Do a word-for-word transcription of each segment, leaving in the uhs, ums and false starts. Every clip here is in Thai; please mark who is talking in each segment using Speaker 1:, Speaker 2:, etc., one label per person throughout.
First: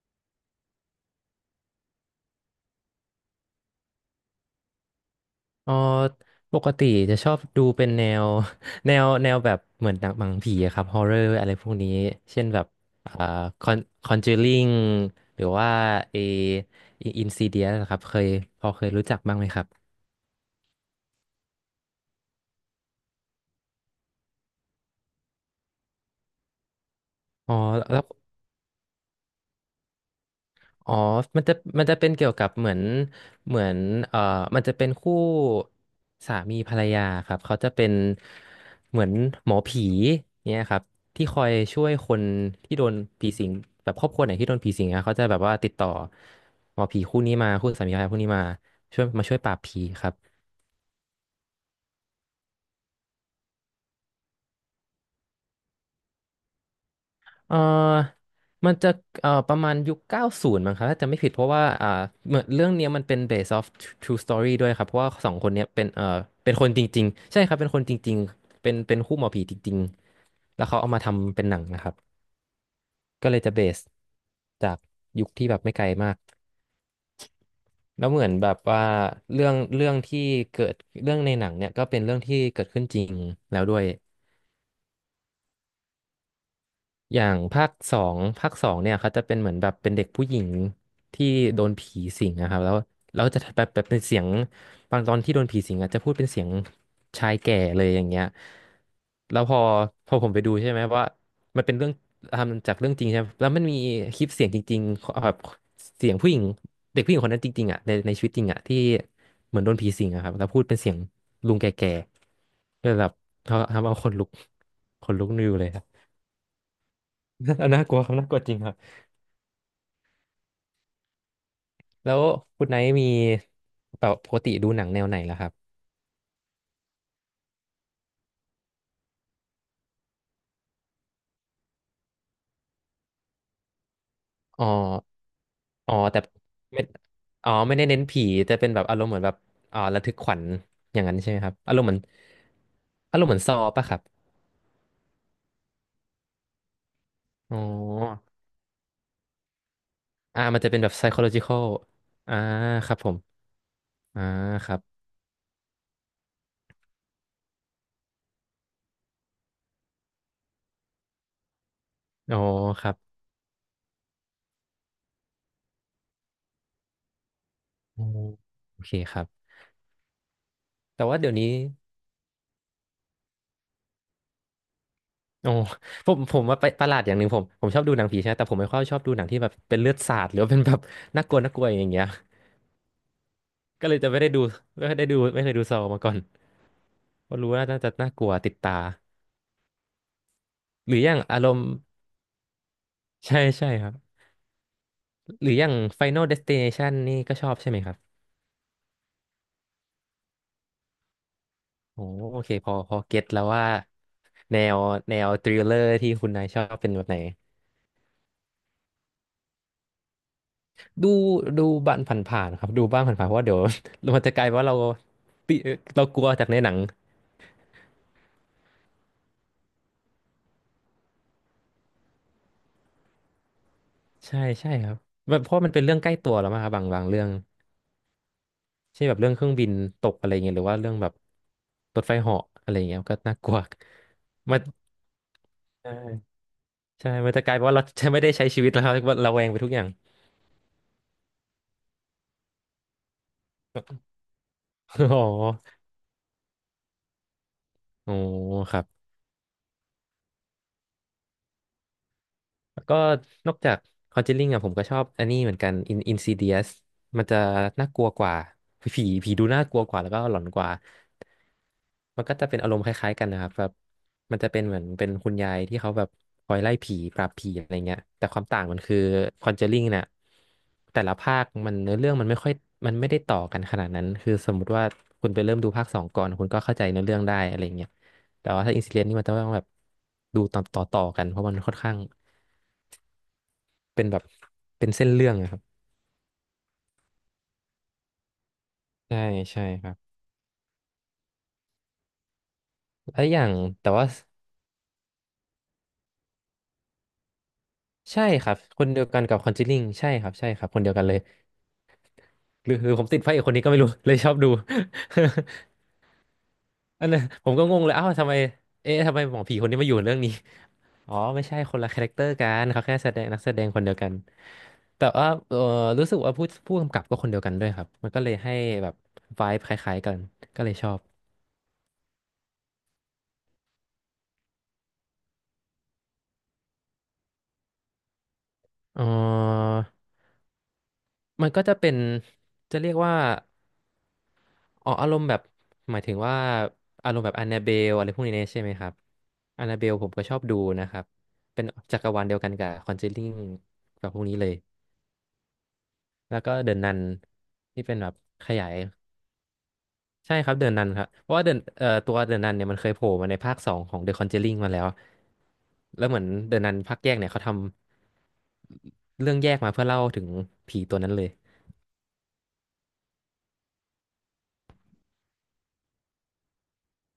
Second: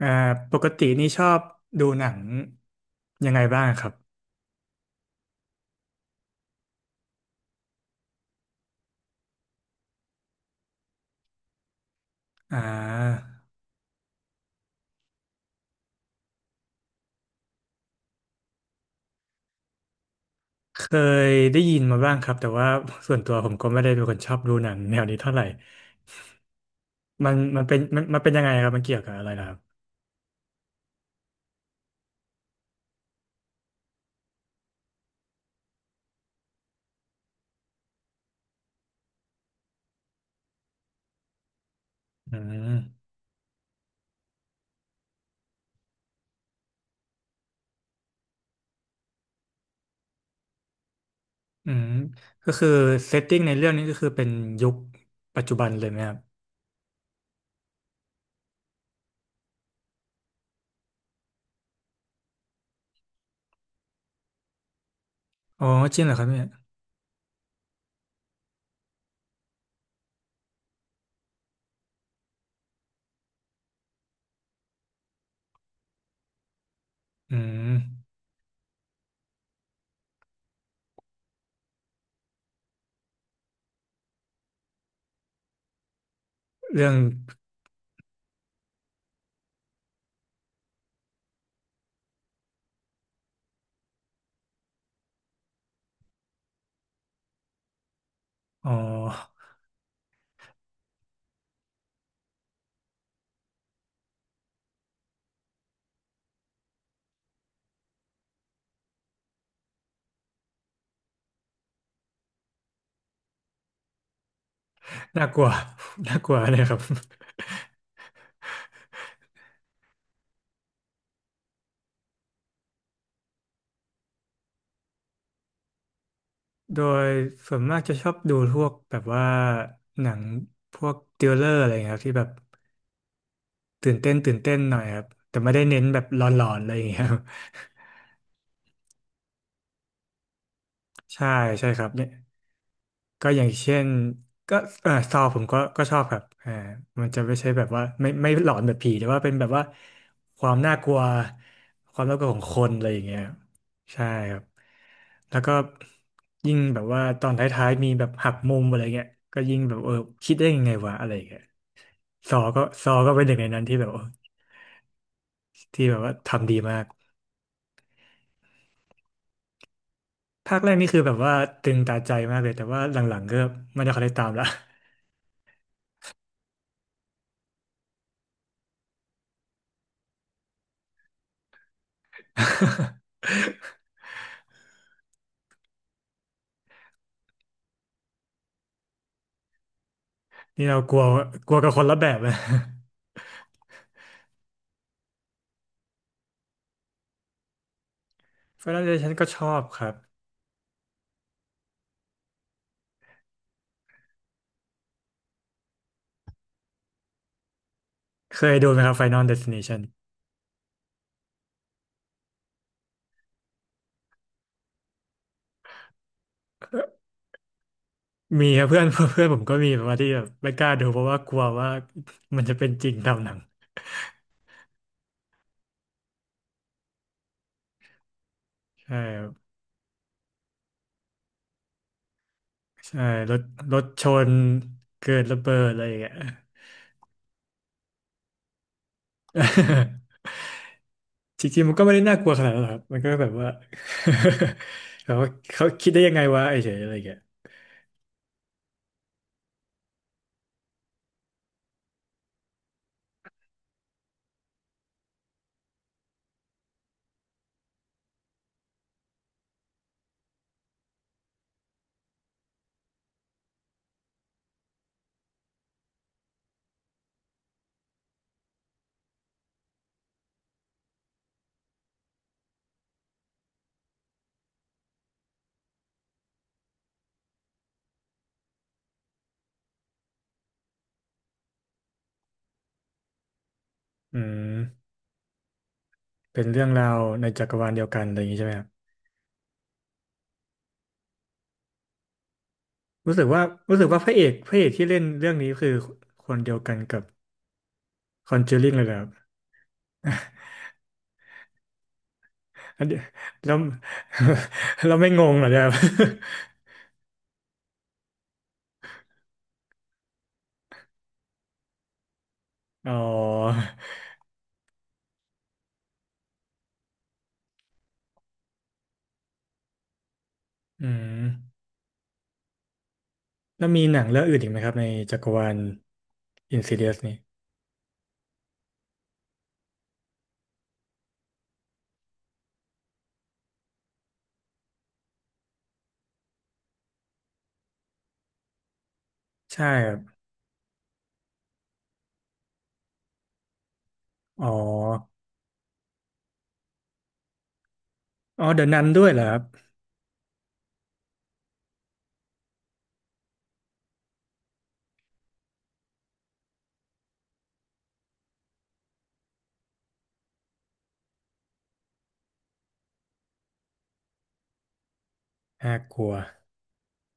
Speaker 1: อ่าปกตินี่ชอบดูหนังยังไงบ้างครับ
Speaker 2: เอ๋อปกติจะชอบดูเป็นแนว แนวแนวแบบเหมือนหนังหนังผีอะครับฮอ r ์เรอร์อะไรพวกนี้เช่น
Speaker 1: อ่
Speaker 2: แบบอ่า
Speaker 1: า
Speaker 2: คอนคอนเจอริงหรือว่าเออินซีเดียนะครับเคยพอเคยรู้จักบ้างไหมครับ
Speaker 1: เคยได้ยินมาบ้างครับแต่ว่าส่วนตัวผมก็ไม่ได้เป็นคนชอบดูหนังแนวนี้เท่าไหร่มัน
Speaker 2: อ๋อ
Speaker 1: มันเป็น
Speaker 2: แล้
Speaker 1: มั
Speaker 2: ว
Speaker 1: นมันเป็นยังไงครับมันเกี่ยวกับอะไรนะครับ
Speaker 2: อ๋อมันจะมันจะเป็นเกี่ยวกับเหมือนเหมือนเอ่อมันจะเป็นคู่สามีภรรยาครับ เขาจะเป็นเหมือนหมอผีเนี่ยครับที่คอยช่วยคน
Speaker 1: อื
Speaker 2: ที่โดน
Speaker 1: ม
Speaker 2: ผีสิงแบบครอบครัวไหนที่โดนผีสิงอะเขาจะแบบว่าติดต่อหมอผีคู่นี้มาคู่สามีภรรยาคู่นี้มาช่วยมาช่วยปราบผีครับ
Speaker 1: อืมก็คือเซตติ้งในเรื่องนี้ก็คือเป็นยุคปัจจุบันเลยไหมครับ
Speaker 2: เออมันจะเอ่อประมาณยุคเก้าสิบมั้งครับถ้าจะไม่ผิดเพราะว่าอ่าเหมือนเรื่องเนี้ยมันเป็น based off true story ด้วยครับเพราะว่าสองคนเนี้
Speaker 1: อ๋อ
Speaker 2: ยเป็น
Speaker 1: จริ
Speaker 2: เอ่
Speaker 1: ง
Speaker 2: อ
Speaker 1: เหรอครับเนี่ย
Speaker 2: เป็นคนจริงๆใช่ครับเป็นคนจริงๆเป็นเป็นคู่หมอผีจริงๆแล้วเขาเอามาทำเป็นหนังนะครับก็เลยจะ base จากยุคที่แบบไม่ไกลมาก
Speaker 1: อืม
Speaker 2: แล้วเหมือนแบบว่าเรื่องเรื่องที่เกิดเรื่องในหนังเนี่ยก็เป็นเรื่องที่เกิดขึ้นจริงแล้วด้วย
Speaker 1: เรื่อง
Speaker 2: อย่างภาคสองภาคสองเนี่ยเขาจะเป็นเหมือนแบบเป็นเด็กผู้หญิงที่โดนผีสิงนะครับแล้วแล้วจะแบบแบบเป็นเสียงบางตอนที่โดนผีสิงอ่ะจะพูดเป็นเสียงชายแก่เลยอย่างเงี้ย
Speaker 1: อ๋อ
Speaker 2: แล้วพอพอผมไปดูใช่ไหมว่ามันเป็นเรื่องทำจากเรื่องจริงใช่ไหมแล้วมันมีคลิปเสียงจริงๆแบบเสียงผู้หญิงเด็กผู้หญิงคนนั้นจริงๆอ่ะในในชีวิตจริงอ่ะที่เหมือนโดนผีสิงอะครับแล้วพูดเป็นเสียงลุงแก่ๆก็เลยแบบเขาทำเอาขนลุกขน ลุ
Speaker 1: น่า
Speaker 2: ก
Speaker 1: ก
Speaker 2: น
Speaker 1: ลัว
Speaker 2: ยวเลยครับ
Speaker 1: น่ากลัวเลยครับ
Speaker 2: น่าน่ากลัวครับน่ากลัวจริงครับแล้วคุณไนท์มีแบบปกติดูหนังแนวไหนล่ะครับ
Speaker 1: โดยส่วนมากจะชอบดูพวกแบบว่าหนังพวกทริลเลอร์อะไรอย่างเงี้ยครับที่แบบตื่นเต้นตื่นเต้น
Speaker 2: อ๋อ
Speaker 1: หน่อยครับแต่ไม่ได้เน้น
Speaker 2: อ๋อ
Speaker 1: แบบห
Speaker 2: แต่
Speaker 1: ลอนๆอะไรอ
Speaker 2: ไม่
Speaker 1: ย่างเงี้ยครับ
Speaker 2: อ๋อไม่ได้เน้นผีแต่เป็นแบบอารมณ์เหมือนแบบอ๋อระทึกขวัญอย่าง นั้น
Speaker 1: ใช่
Speaker 2: ใช่ไหมครับ
Speaker 1: ใช่
Speaker 2: อาร
Speaker 1: ค
Speaker 2: ม
Speaker 1: รั
Speaker 2: ณ์
Speaker 1: บ
Speaker 2: เหมือน
Speaker 1: เนี่ย
Speaker 2: อารม
Speaker 1: ก็
Speaker 2: ณ์เหมื
Speaker 1: อ
Speaker 2: อน
Speaker 1: ย่า
Speaker 2: ซ
Speaker 1: ง
Speaker 2: อ
Speaker 1: เช่
Speaker 2: ป่ะ
Speaker 1: น
Speaker 2: ครับ
Speaker 1: ก็เออซอผมก็ก็ชอบครับอ่ามันจะไม่ใช่
Speaker 2: อ๋อ
Speaker 1: แบบว่าไม่ไม่หลอนแบบผีแต่ว่าเป็นแบบว่าค
Speaker 2: อ่า
Speaker 1: วาม
Speaker 2: มันจะ
Speaker 1: น่า
Speaker 2: เป็น
Speaker 1: ก
Speaker 2: แบบ
Speaker 1: ลัว
Speaker 2: psychological
Speaker 1: ความน่ากลัว
Speaker 2: อ่า
Speaker 1: ของคนอะไร
Speaker 2: ครั
Speaker 1: อ
Speaker 2: บ
Speaker 1: ย่าง
Speaker 2: ผ
Speaker 1: เงี้
Speaker 2: ม
Speaker 1: ยใช่
Speaker 2: อ่า
Speaker 1: ครับ
Speaker 2: ครับ
Speaker 1: แล้วก็ยิ่งแบบว่าตอนท้ายๆมีแบบหักมุมอะไรเงี้ยก็ยิ่งแบบเออคิดได้ยังไงวะอะไรอย่างเงี้ย ซ
Speaker 2: อ๋อ
Speaker 1: อก็
Speaker 2: ค
Speaker 1: ซ
Speaker 2: รั
Speaker 1: อ
Speaker 2: บ
Speaker 1: ก็เป็นหนึ่งในนั้นที่แบบว่าที่แบบว่าทำดีมาก
Speaker 2: อ๋อโอเคครับ
Speaker 1: ภาคแรกนี่คือ
Speaker 2: แต่
Speaker 1: แบ
Speaker 2: ว่า
Speaker 1: บ
Speaker 2: เดี๋ย
Speaker 1: ว่า
Speaker 2: วนี้
Speaker 1: ตึงตาใจมากเลยแต่ว่าหลังๆก็ไม่ได้ค่อยได้ตามละ
Speaker 2: โอ้ผมผมว่าไปประหลาดอย่างหนึ่งผมผมชอบดูหนังผีใช่ไหมแต่ผมไม่ค่อยชอบดูหนังที่แบบเป็นเลือดสาดหรือว่าเป็นแบบน่ากลัวน่ากลัวอย่างเงี้ย ก็เลยจะไม่ได้ดูไม่ได้ดูไม่เคยดูซอมาก่อนเพราะรู้ว่าน่าจะน่ากลัวติดตา
Speaker 1: นี่เรา
Speaker 2: ห
Speaker 1: ก
Speaker 2: รื
Speaker 1: ลั
Speaker 2: อ
Speaker 1: ว
Speaker 2: อย่างอาร
Speaker 1: กลัว
Speaker 2: มณ์
Speaker 1: กับคนละแบบนะ
Speaker 2: ใช่ใช่ครับหรืออย่าง Final Destination นี่ก็ชอบใช่ไหมครับ
Speaker 1: Final Destination ก็ชอบครับ
Speaker 2: โอ้โอเคพอพอเก็ตแล้วว่าแนวแนวทริลเลอร์ที่คุณนายชอบเป็นแบบไหน
Speaker 1: เคยดูไหมครับ Final Destination
Speaker 2: ดูดูบ้านผ่านๆครับดูบ้างผ่านๆเพราะว่าเดี๋ยว มันจะกลายว่าเราติเรากลัวจากในหนัง
Speaker 1: มีครับเพื่อน เพื่อนผมก็มีแบบว่าที่แบบไม่กล้าดูเพราะว่ากลัวว่ามันจะเป็นจริงตามหนัง
Speaker 2: ใช่ใช่ครับแบบเพราะมันเป็นเรื่องใกล้ตัวแล้วมั้งครับบางบางเรื่อง
Speaker 1: ใช่
Speaker 2: เช่นแบ
Speaker 1: ค
Speaker 2: บ
Speaker 1: รั
Speaker 2: เรื่อ
Speaker 1: บ
Speaker 2: งเครื่องบินตกอะไรเงี้ยหรือว่าเรื่องแบบรถไฟเหาะอะไรเงี้ย
Speaker 1: ใช่
Speaker 2: มันก็
Speaker 1: ร
Speaker 2: น่า
Speaker 1: ถ
Speaker 2: กลัว
Speaker 1: รถชน
Speaker 2: มัน
Speaker 1: เกิดระเบิดอะไร
Speaker 2: ใช
Speaker 1: อย่างเงี้ย
Speaker 2: ่ใช่มันจะกลายเป็นว่าเราจะไม่ได้ใช้ชีวิตแล้ว ครับว่าระแวงไปทุกอย่าง
Speaker 1: จริงๆมันก็ไม่ได้น่ากลัวขนาดนั้นหรอกครับมันก็แบบว่า แบ บ
Speaker 2: อ๋อ
Speaker 1: ว่าเขาคิดได้ยังไงวะไอ้เฉยอะไรอย่างเงี้ย
Speaker 2: โอ้ครับแล้วก็นอกจาก Conjuring อ่ะผมก็ชอบอันนี้เหมือนกัน In Insidious มันจะน่ากลัวกว่าผีผีดูน่ากลัวกว่าแล้วก็หลอนกว่า มันก็จะเป็นอารมณ์คล้ายๆกันนะครับแบบมันจะเป็นเหมือนเป็นคุณยายที่เขาแบบคอยไล่ผีปราบผีอะไรเงี้ยแต่ความต่างมันคือคอนเจอริงเนี่ยแต่ละภาคมันเนื้อเรื่องมันไม่ค่อยมันไม่ได้ต่อกันขนาดนั้นคือสมมุติว่าคุณไปเริ่มดูภาคสองก่อนคุณก็เข้าใจเนื้อเรื่องได้อะไรเงี้ยแต่ว่าถ้าอินซิเดนนี่มันจะต้องแบบดูตอนต่อต่อกันเพราะมันค่อนข้างเป็น
Speaker 1: อื
Speaker 2: แบบ
Speaker 1: ม
Speaker 2: เป็นเส้นเรื่องอะครับ
Speaker 1: เป็นเรื่องราวในจักรวาลเดียวกันอะไรอย่างงี้ใช่ไหมครับ
Speaker 2: ใช่ใช่ครับ
Speaker 1: รู้
Speaker 2: แล้
Speaker 1: สึ
Speaker 2: ว
Speaker 1: ก
Speaker 2: อ
Speaker 1: ว่า
Speaker 2: ย่าง
Speaker 1: รู้สึ
Speaker 2: แต่
Speaker 1: กว่า
Speaker 2: ว่า
Speaker 1: พระเอกพระเอกที่เล่นเรื่องนี้คือคนเดียวกันกับ
Speaker 2: ใช่
Speaker 1: คอน
Speaker 2: ค
Speaker 1: เจ
Speaker 2: รั
Speaker 1: อ
Speaker 2: บ
Speaker 1: ริง
Speaker 2: ค
Speaker 1: เลย
Speaker 2: น
Speaker 1: เหรอ
Speaker 2: เดี
Speaker 1: ค
Speaker 2: ย
Speaker 1: รั
Speaker 2: วกัน
Speaker 1: บ
Speaker 2: กับคอนจอลิงใช่ครับใช่ครับคนเดียวกันเลย หรือ
Speaker 1: อัน
Speaker 2: หรือ
Speaker 1: เดีย
Speaker 2: ผมติดพระเอกค
Speaker 1: แล้
Speaker 2: น
Speaker 1: ว
Speaker 2: นี้ก็ไม่รู้ เลยชอบดู
Speaker 1: เราไม่งงเหรอเนี่ยครับ
Speaker 2: อันนั้นผมก็งงเลยเอ้าวทำไมเอ๊ะทำไมหมอผีคนนี้มาอยู่เรื่องนี้อ๋อไม่ใช่คนละคาแรคเตอร์กันเขา
Speaker 1: อ๋อ
Speaker 2: แค่แสดงนักแสดงคนเดียวกันแต่ว่าเออรู้สึกว่าผู้ผู้กำกับก็คนเดียวกันด้วยครับมันก็เลยให้แบบไวบ์คล้ายๆกันก็เลย
Speaker 1: อื
Speaker 2: ชอบ
Speaker 1: มแล้วมีหนังเรื่องอื่นอีกไหมครับในจักรวาล Insidious นี่
Speaker 2: เออมันก็จะเป็นจะเรียกว่า อ๋ออารมณ์แบบหมายถึงว่าอารมณ์แบบ a น n นาเบลอะไรพวกนี้ใช่ไหมครับ a
Speaker 1: ใช่
Speaker 2: น n นาเบ
Speaker 1: ค
Speaker 2: ล
Speaker 1: รั
Speaker 2: ผม
Speaker 1: บ
Speaker 2: ก็ชอบดูนะครับเป็นจักรวาลเดียวกันกับคอนเจอริงกับพวกนี้
Speaker 1: อ๋
Speaker 2: เล
Speaker 1: อ
Speaker 2: ยแล้วก็เดอนนันที่เป็นแบบ
Speaker 1: อ๋อ
Speaker 2: ข
Speaker 1: เดอะ
Speaker 2: ยาย
Speaker 1: นันด้วยเหรอครับ
Speaker 2: ใช่ครับเดอนนันครับเพราะว่าเดนเอ่อตัวเดอนนันเนี่ยมันเคยโผล่มาในภาคสองของเดอะคอนเจอริงมาแล้วแล้วเหมือนเดอนนันภาคแยกเนี่ยเขาทำเรื่องแยกมาเพื่อเล่าถึงผีตัวนั้นเลย
Speaker 1: น่ากลัว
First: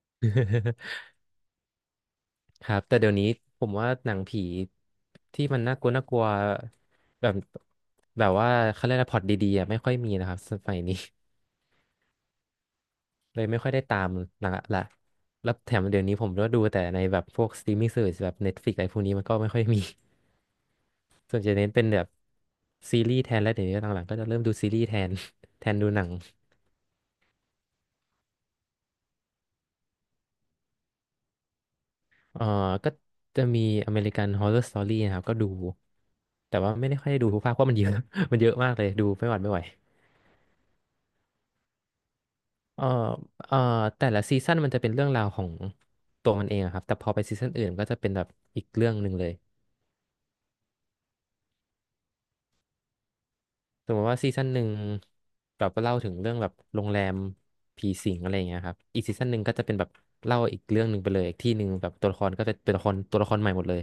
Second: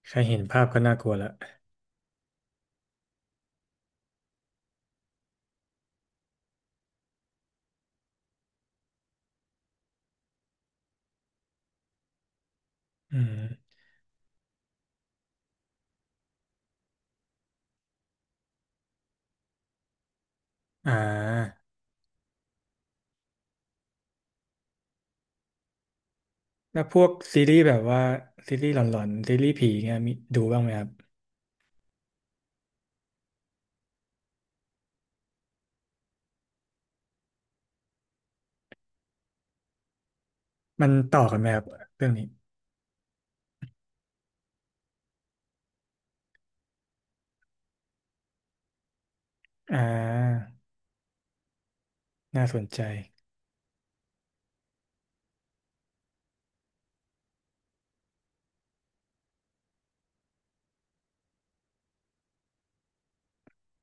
Speaker 1: แค่เห็นภาพก็ น่ากลัวละ
Speaker 2: ครับแต่เดี๋ยวนี้ผมว่าหนังผีที่มันน่ากลัวน่ากลัวแบบแบบว่าเขาเรียกอะไรพล็อตดีๆอะไม่ค่อยมีนะครับสมัยนี้
Speaker 1: อื
Speaker 2: เลยไม่ค่อ
Speaker 1: ม
Speaker 2: ยได้ตามหนังละแล้วแถมเดี๋ยวนี้ผมก็ดูแต่ในแบบพวกสตรีมมิ่งเซอร์แบบ Netflix อะไรพวกนี้มันก็ไม่ค่อยมี
Speaker 1: อ่
Speaker 2: ส่วนจะ
Speaker 1: า
Speaker 2: เน้นเป็นแบบซีรีส์แทนแล้วเดี๋ยวนี้หลังๆก็จะเริ่มดูซีรีส์แทน แทนดูหนัง
Speaker 1: แล้วพวกซีรีส์แบบว่าซีรีส์หลอนๆซีรีส์ผีเงี้ยมีดูบ้างไหมครับ
Speaker 2: เอ่อก็จะมีอเมริกัน ฮอร์เรอร์ สตอรี่ นะครับก็ดูแต่ว่าไม่ได้ค่อยได้ดูทุกภาคเพราะมันเยอะ มันเยอะมากเลยดูไม่หวัดไม่ไหว
Speaker 1: มันต่อกันไหมครับเรื่องนี้
Speaker 2: เอ่อเอ่อแต่ละซีซั่นมันจะเป็นเรื่องราวของตัวมันเองอะครับ แต่พอไปซีซั่นอื่นก็จะเป็นแบบอีกเรื่องหนึ่งเลย
Speaker 1: อ่าน่าสนใจ
Speaker 2: สมมติว่าซีซั่นหนึ่งแบบเล่าถึงเรื่องแบบโรงแรมผีสิงอะไรอย่างเงี้ยครับอีกซีซั่นหนึ่งก็จะเป็นแบบเล่าอีกเรื่องหนึ่งไปเลยอีกที่หนึ่งแบบตัวละครก็จะเป็นตัวละครตัวละครใหม่หมดเลย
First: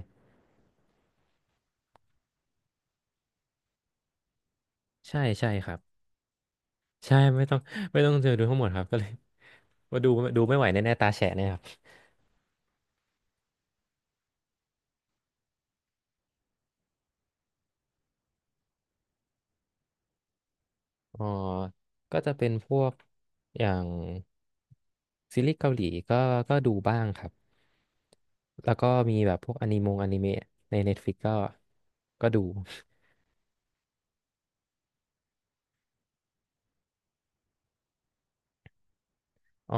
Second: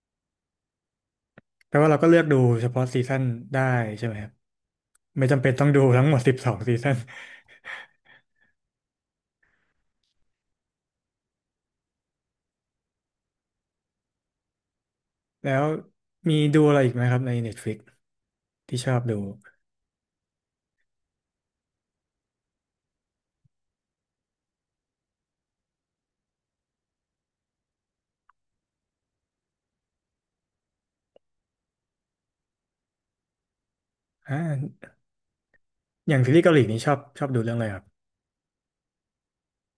Speaker 1: แปลว่าเราก็เลือกดูเฉพาะซีซั่นได้ใช่ไหมครับ
Speaker 2: ใช่
Speaker 1: ไม่จำเป็
Speaker 2: ใช่
Speaker 1: นต้อ
Speaker 2: ค
Speaker 1: ง
Speaker 2: รั
Speaker 1: ดู
Speaker 2: บ
Speaker 1: ทั้งหมดสิบสองซีซั่น
Speaker 2: ใช่ไม่ต้องไม่ต้องเจอดูทั้งหมดครับก็เลย ว่าดูดูไม่ไหวแน่ๆตาแฉะแน่ยครับ
Speaker 1: แล้วมีดูอะไรอีกไหมครับใน Netflix ที่ชอบดู
Speaker 2: อ๋อก็จะเป็นพวกอย่างซีรีส์เกาหลีก็ก็ดูบ้างครับ แล้วก็มีแบบพวกอนิมงอนิเมะใน Netflix ก็ก็ดู
Speaker 1: อ่าอย่างซีรีส์เกาหลีนี่ชอบชอบดูเรื่องอะไรครับ
Speaker 2: อ๋อ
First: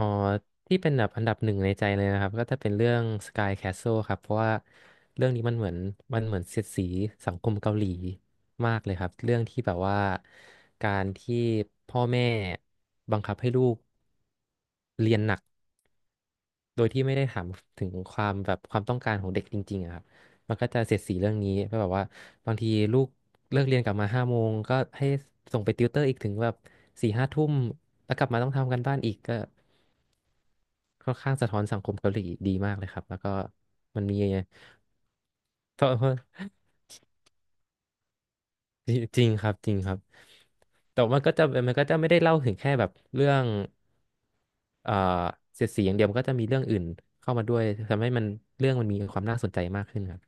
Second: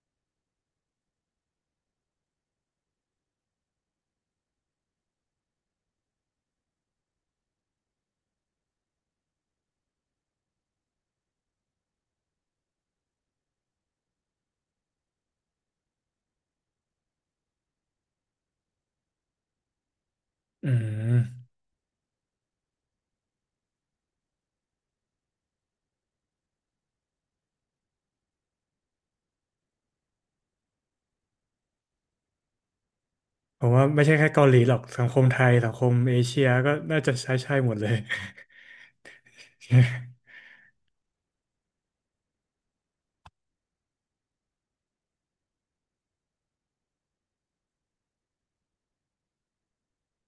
Speaker 2: ที่เป็นแบบอันดับหนึ่งในใจเลยนะครับก็จะเป็นเรื่อง สกาย แคสเซิล ครับเพราะว่าเรื่องนี้มันเหมือนมันเหมือนเสียดสีสังคมเกาหลีมากเลยครับเรื่องที่แบบว่าการที่พ่อแม่บังคับให้ลูกเรียนหนัก โดยที่ไม่ได้ถามถึงความแบบความต้องการของเด็กจริงๆอะครับมัน
Speaker 1: อื
Speaker 2: ก็จะเสียดสีเรื่อง
Speaker 1: ม
Speaker 2: นี้เพราะแบบว่าบางทีลูกเลิกเรียนกลับมาห้าโมงก็ให้ส่งไปติวเตอร์อีกถึงแบบสี่ห้าทุ่มแล้วกลับมาต้องทำกันบ้านอีกก็ค่อนข้างสะท้อนสังคมเกาหลีดีมากเลยครับแล้วก็
Speaker 1: ผมว่า
Speaker 2: มั
Speaker 1: ไม่
Speaker 2: น
Speaker 1: ใช่
Speaker 2: มี
Speaker 1: แค่เกาหลีหรอกสังคมไทยสัง ค
Speaker 2: โท
Speaker 1: ม
Speaker 2: ษ
Speaker 1: เอเชียก็น่าจะใช้ใช่หมดเลย
Speaker 2: จริงจริงครับจริงครับแต่มันก็จะมันก็จะไม่ได้เล่าถึงแค่แบบเรื่องเอ่อเสียดสีอย่างเดียวมันก็จะมีเรื่องอื่นเข้ามาด้วยทำให้มันเรื่องมันมีความน่าสนใจมากขึ้นครับ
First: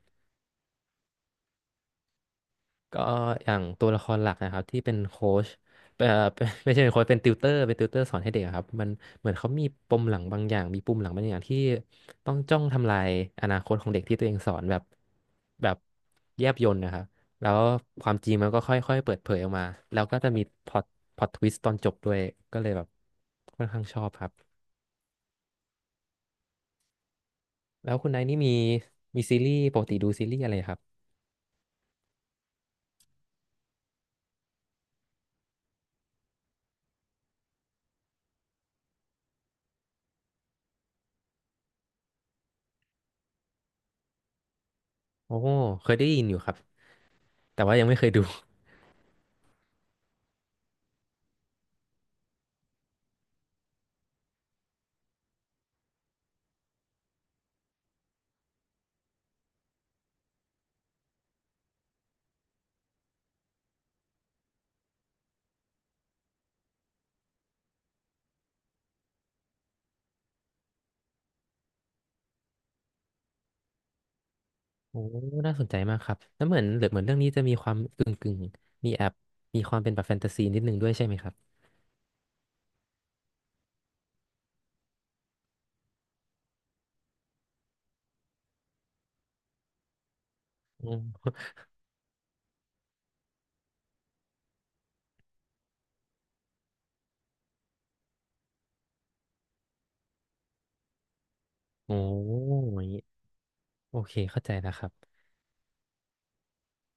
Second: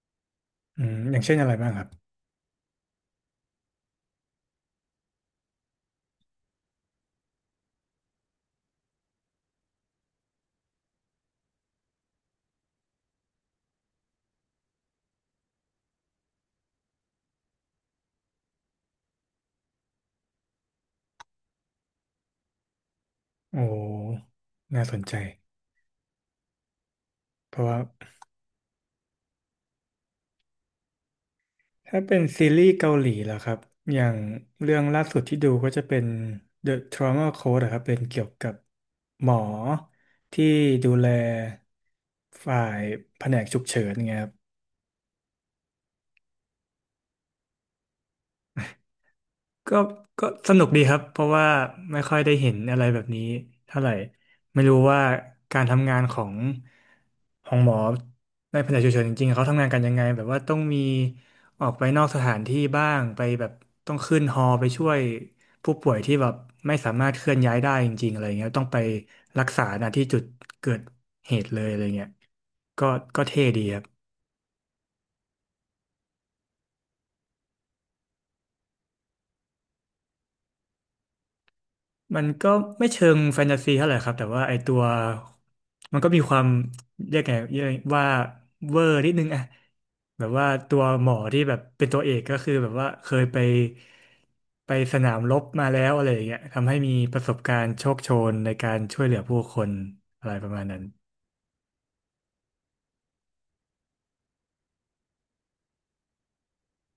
Speaker 1: อืมอย่างเช่นอะไรบ้างครับ
Speaker 2: ก็อย่างตัวละครหลักนะครับที่เป็นโค้ชเอ่อ เป็นไม่ใช่เป็นโค้ชเป็นติวเตอร์เป็นติวเตอร์สอนให้เด็กอะครับมันเหมือนเขามีปมหลังบางอย่างมีปุ่มหลังบางอย่างที่ต้องจ้องทำลายอนาคตของเด็กที่ตัวเองสอนแบบแบบแยบยลนะครับแล้วความจริงมันก็ค่อยๆเปิดเผยออกมาแล้วก็จะมีพล็อตพล็อตทวิสต์ตอนจบด้วยก็เลยแบบ
Speaker 1: โอ
Speaker 2: ค่อนข้างชอบค
Speaker 1: ้
Speaker 2: รับ
Speaker 1: น่าสนใจ เพราะว่า
Speaker 2: แล้วคุณนายนี่มีมีซีรีส์ปกติดูซีรีส์อะไรครับ
Speaker 1: ถ้าเป็นซีรีส์เกาหลีล่ะครับ อย่างเรื่องล่าสุดที่ดูก็จะเป็น The Trauma Code อะครับ เป็นเกี่ยวกับหมอที่ดูแลฝ่ายแผนกฉุกเฉินไงครับ
Speaker 2: โอ้เคยได้ยินอยู่ครับแต่ว่ายังไม่เคยดู
Speaker 1: ก็ก็สนุกดีครับเพราะว่าไม่ค่อยได้เห็นอะไรแบบนี้เท่าไหร่ไม่รู้ว่าการทำงานของของหมอในแผนกฉุกเฉินจริงๆเขาทำงานกันยังไงแบบว่าต้องมีออกไปนอกสถานที่บ้างไปแบบต้องขึ้นฮอไปช่วยผู้ป่วยที่แบบไม่สามารถเคลื่อนย้ายได้จริงๆอะไรเงี้ยต้องไปรักษาณที่จุดเกิดเหตุเลยอะไรเงี้ยก็ก็เท่ดีครับ
Speaker 2: โอ้น่าสนใจมากครับ แล้วเหมือนเหลือเหมือนเรื่องนี้จะมีความกึ่งกึ่งมีแอบมีความเป็นแบบแฟนตาซีนิดนึงด้วยใช่ไหมครับ
Speaker 1: มันก็ไม่เชิงแฟนตาซีเท่าไหร่ครับแต่ว่าไอตัวมันก็มีความเรียกไงเรียกว่าเวอร์นิดนึงอะแบบว่าตัว
Speaker 2: อืม
Speaker 1: หมอที่แบบเป็นตัวเอกก็คือแบบว่าเคยไปไปสนามรบมาแล้วอะไรอย่างเงี้ยทำให้มีประสบการณ์โชคโชนในการช่วยเหลือผู้คนอะไรประมาณนั้น
Speaker 2: โอ้โหอยางนี้โอเคเข้าใจแล้วครับ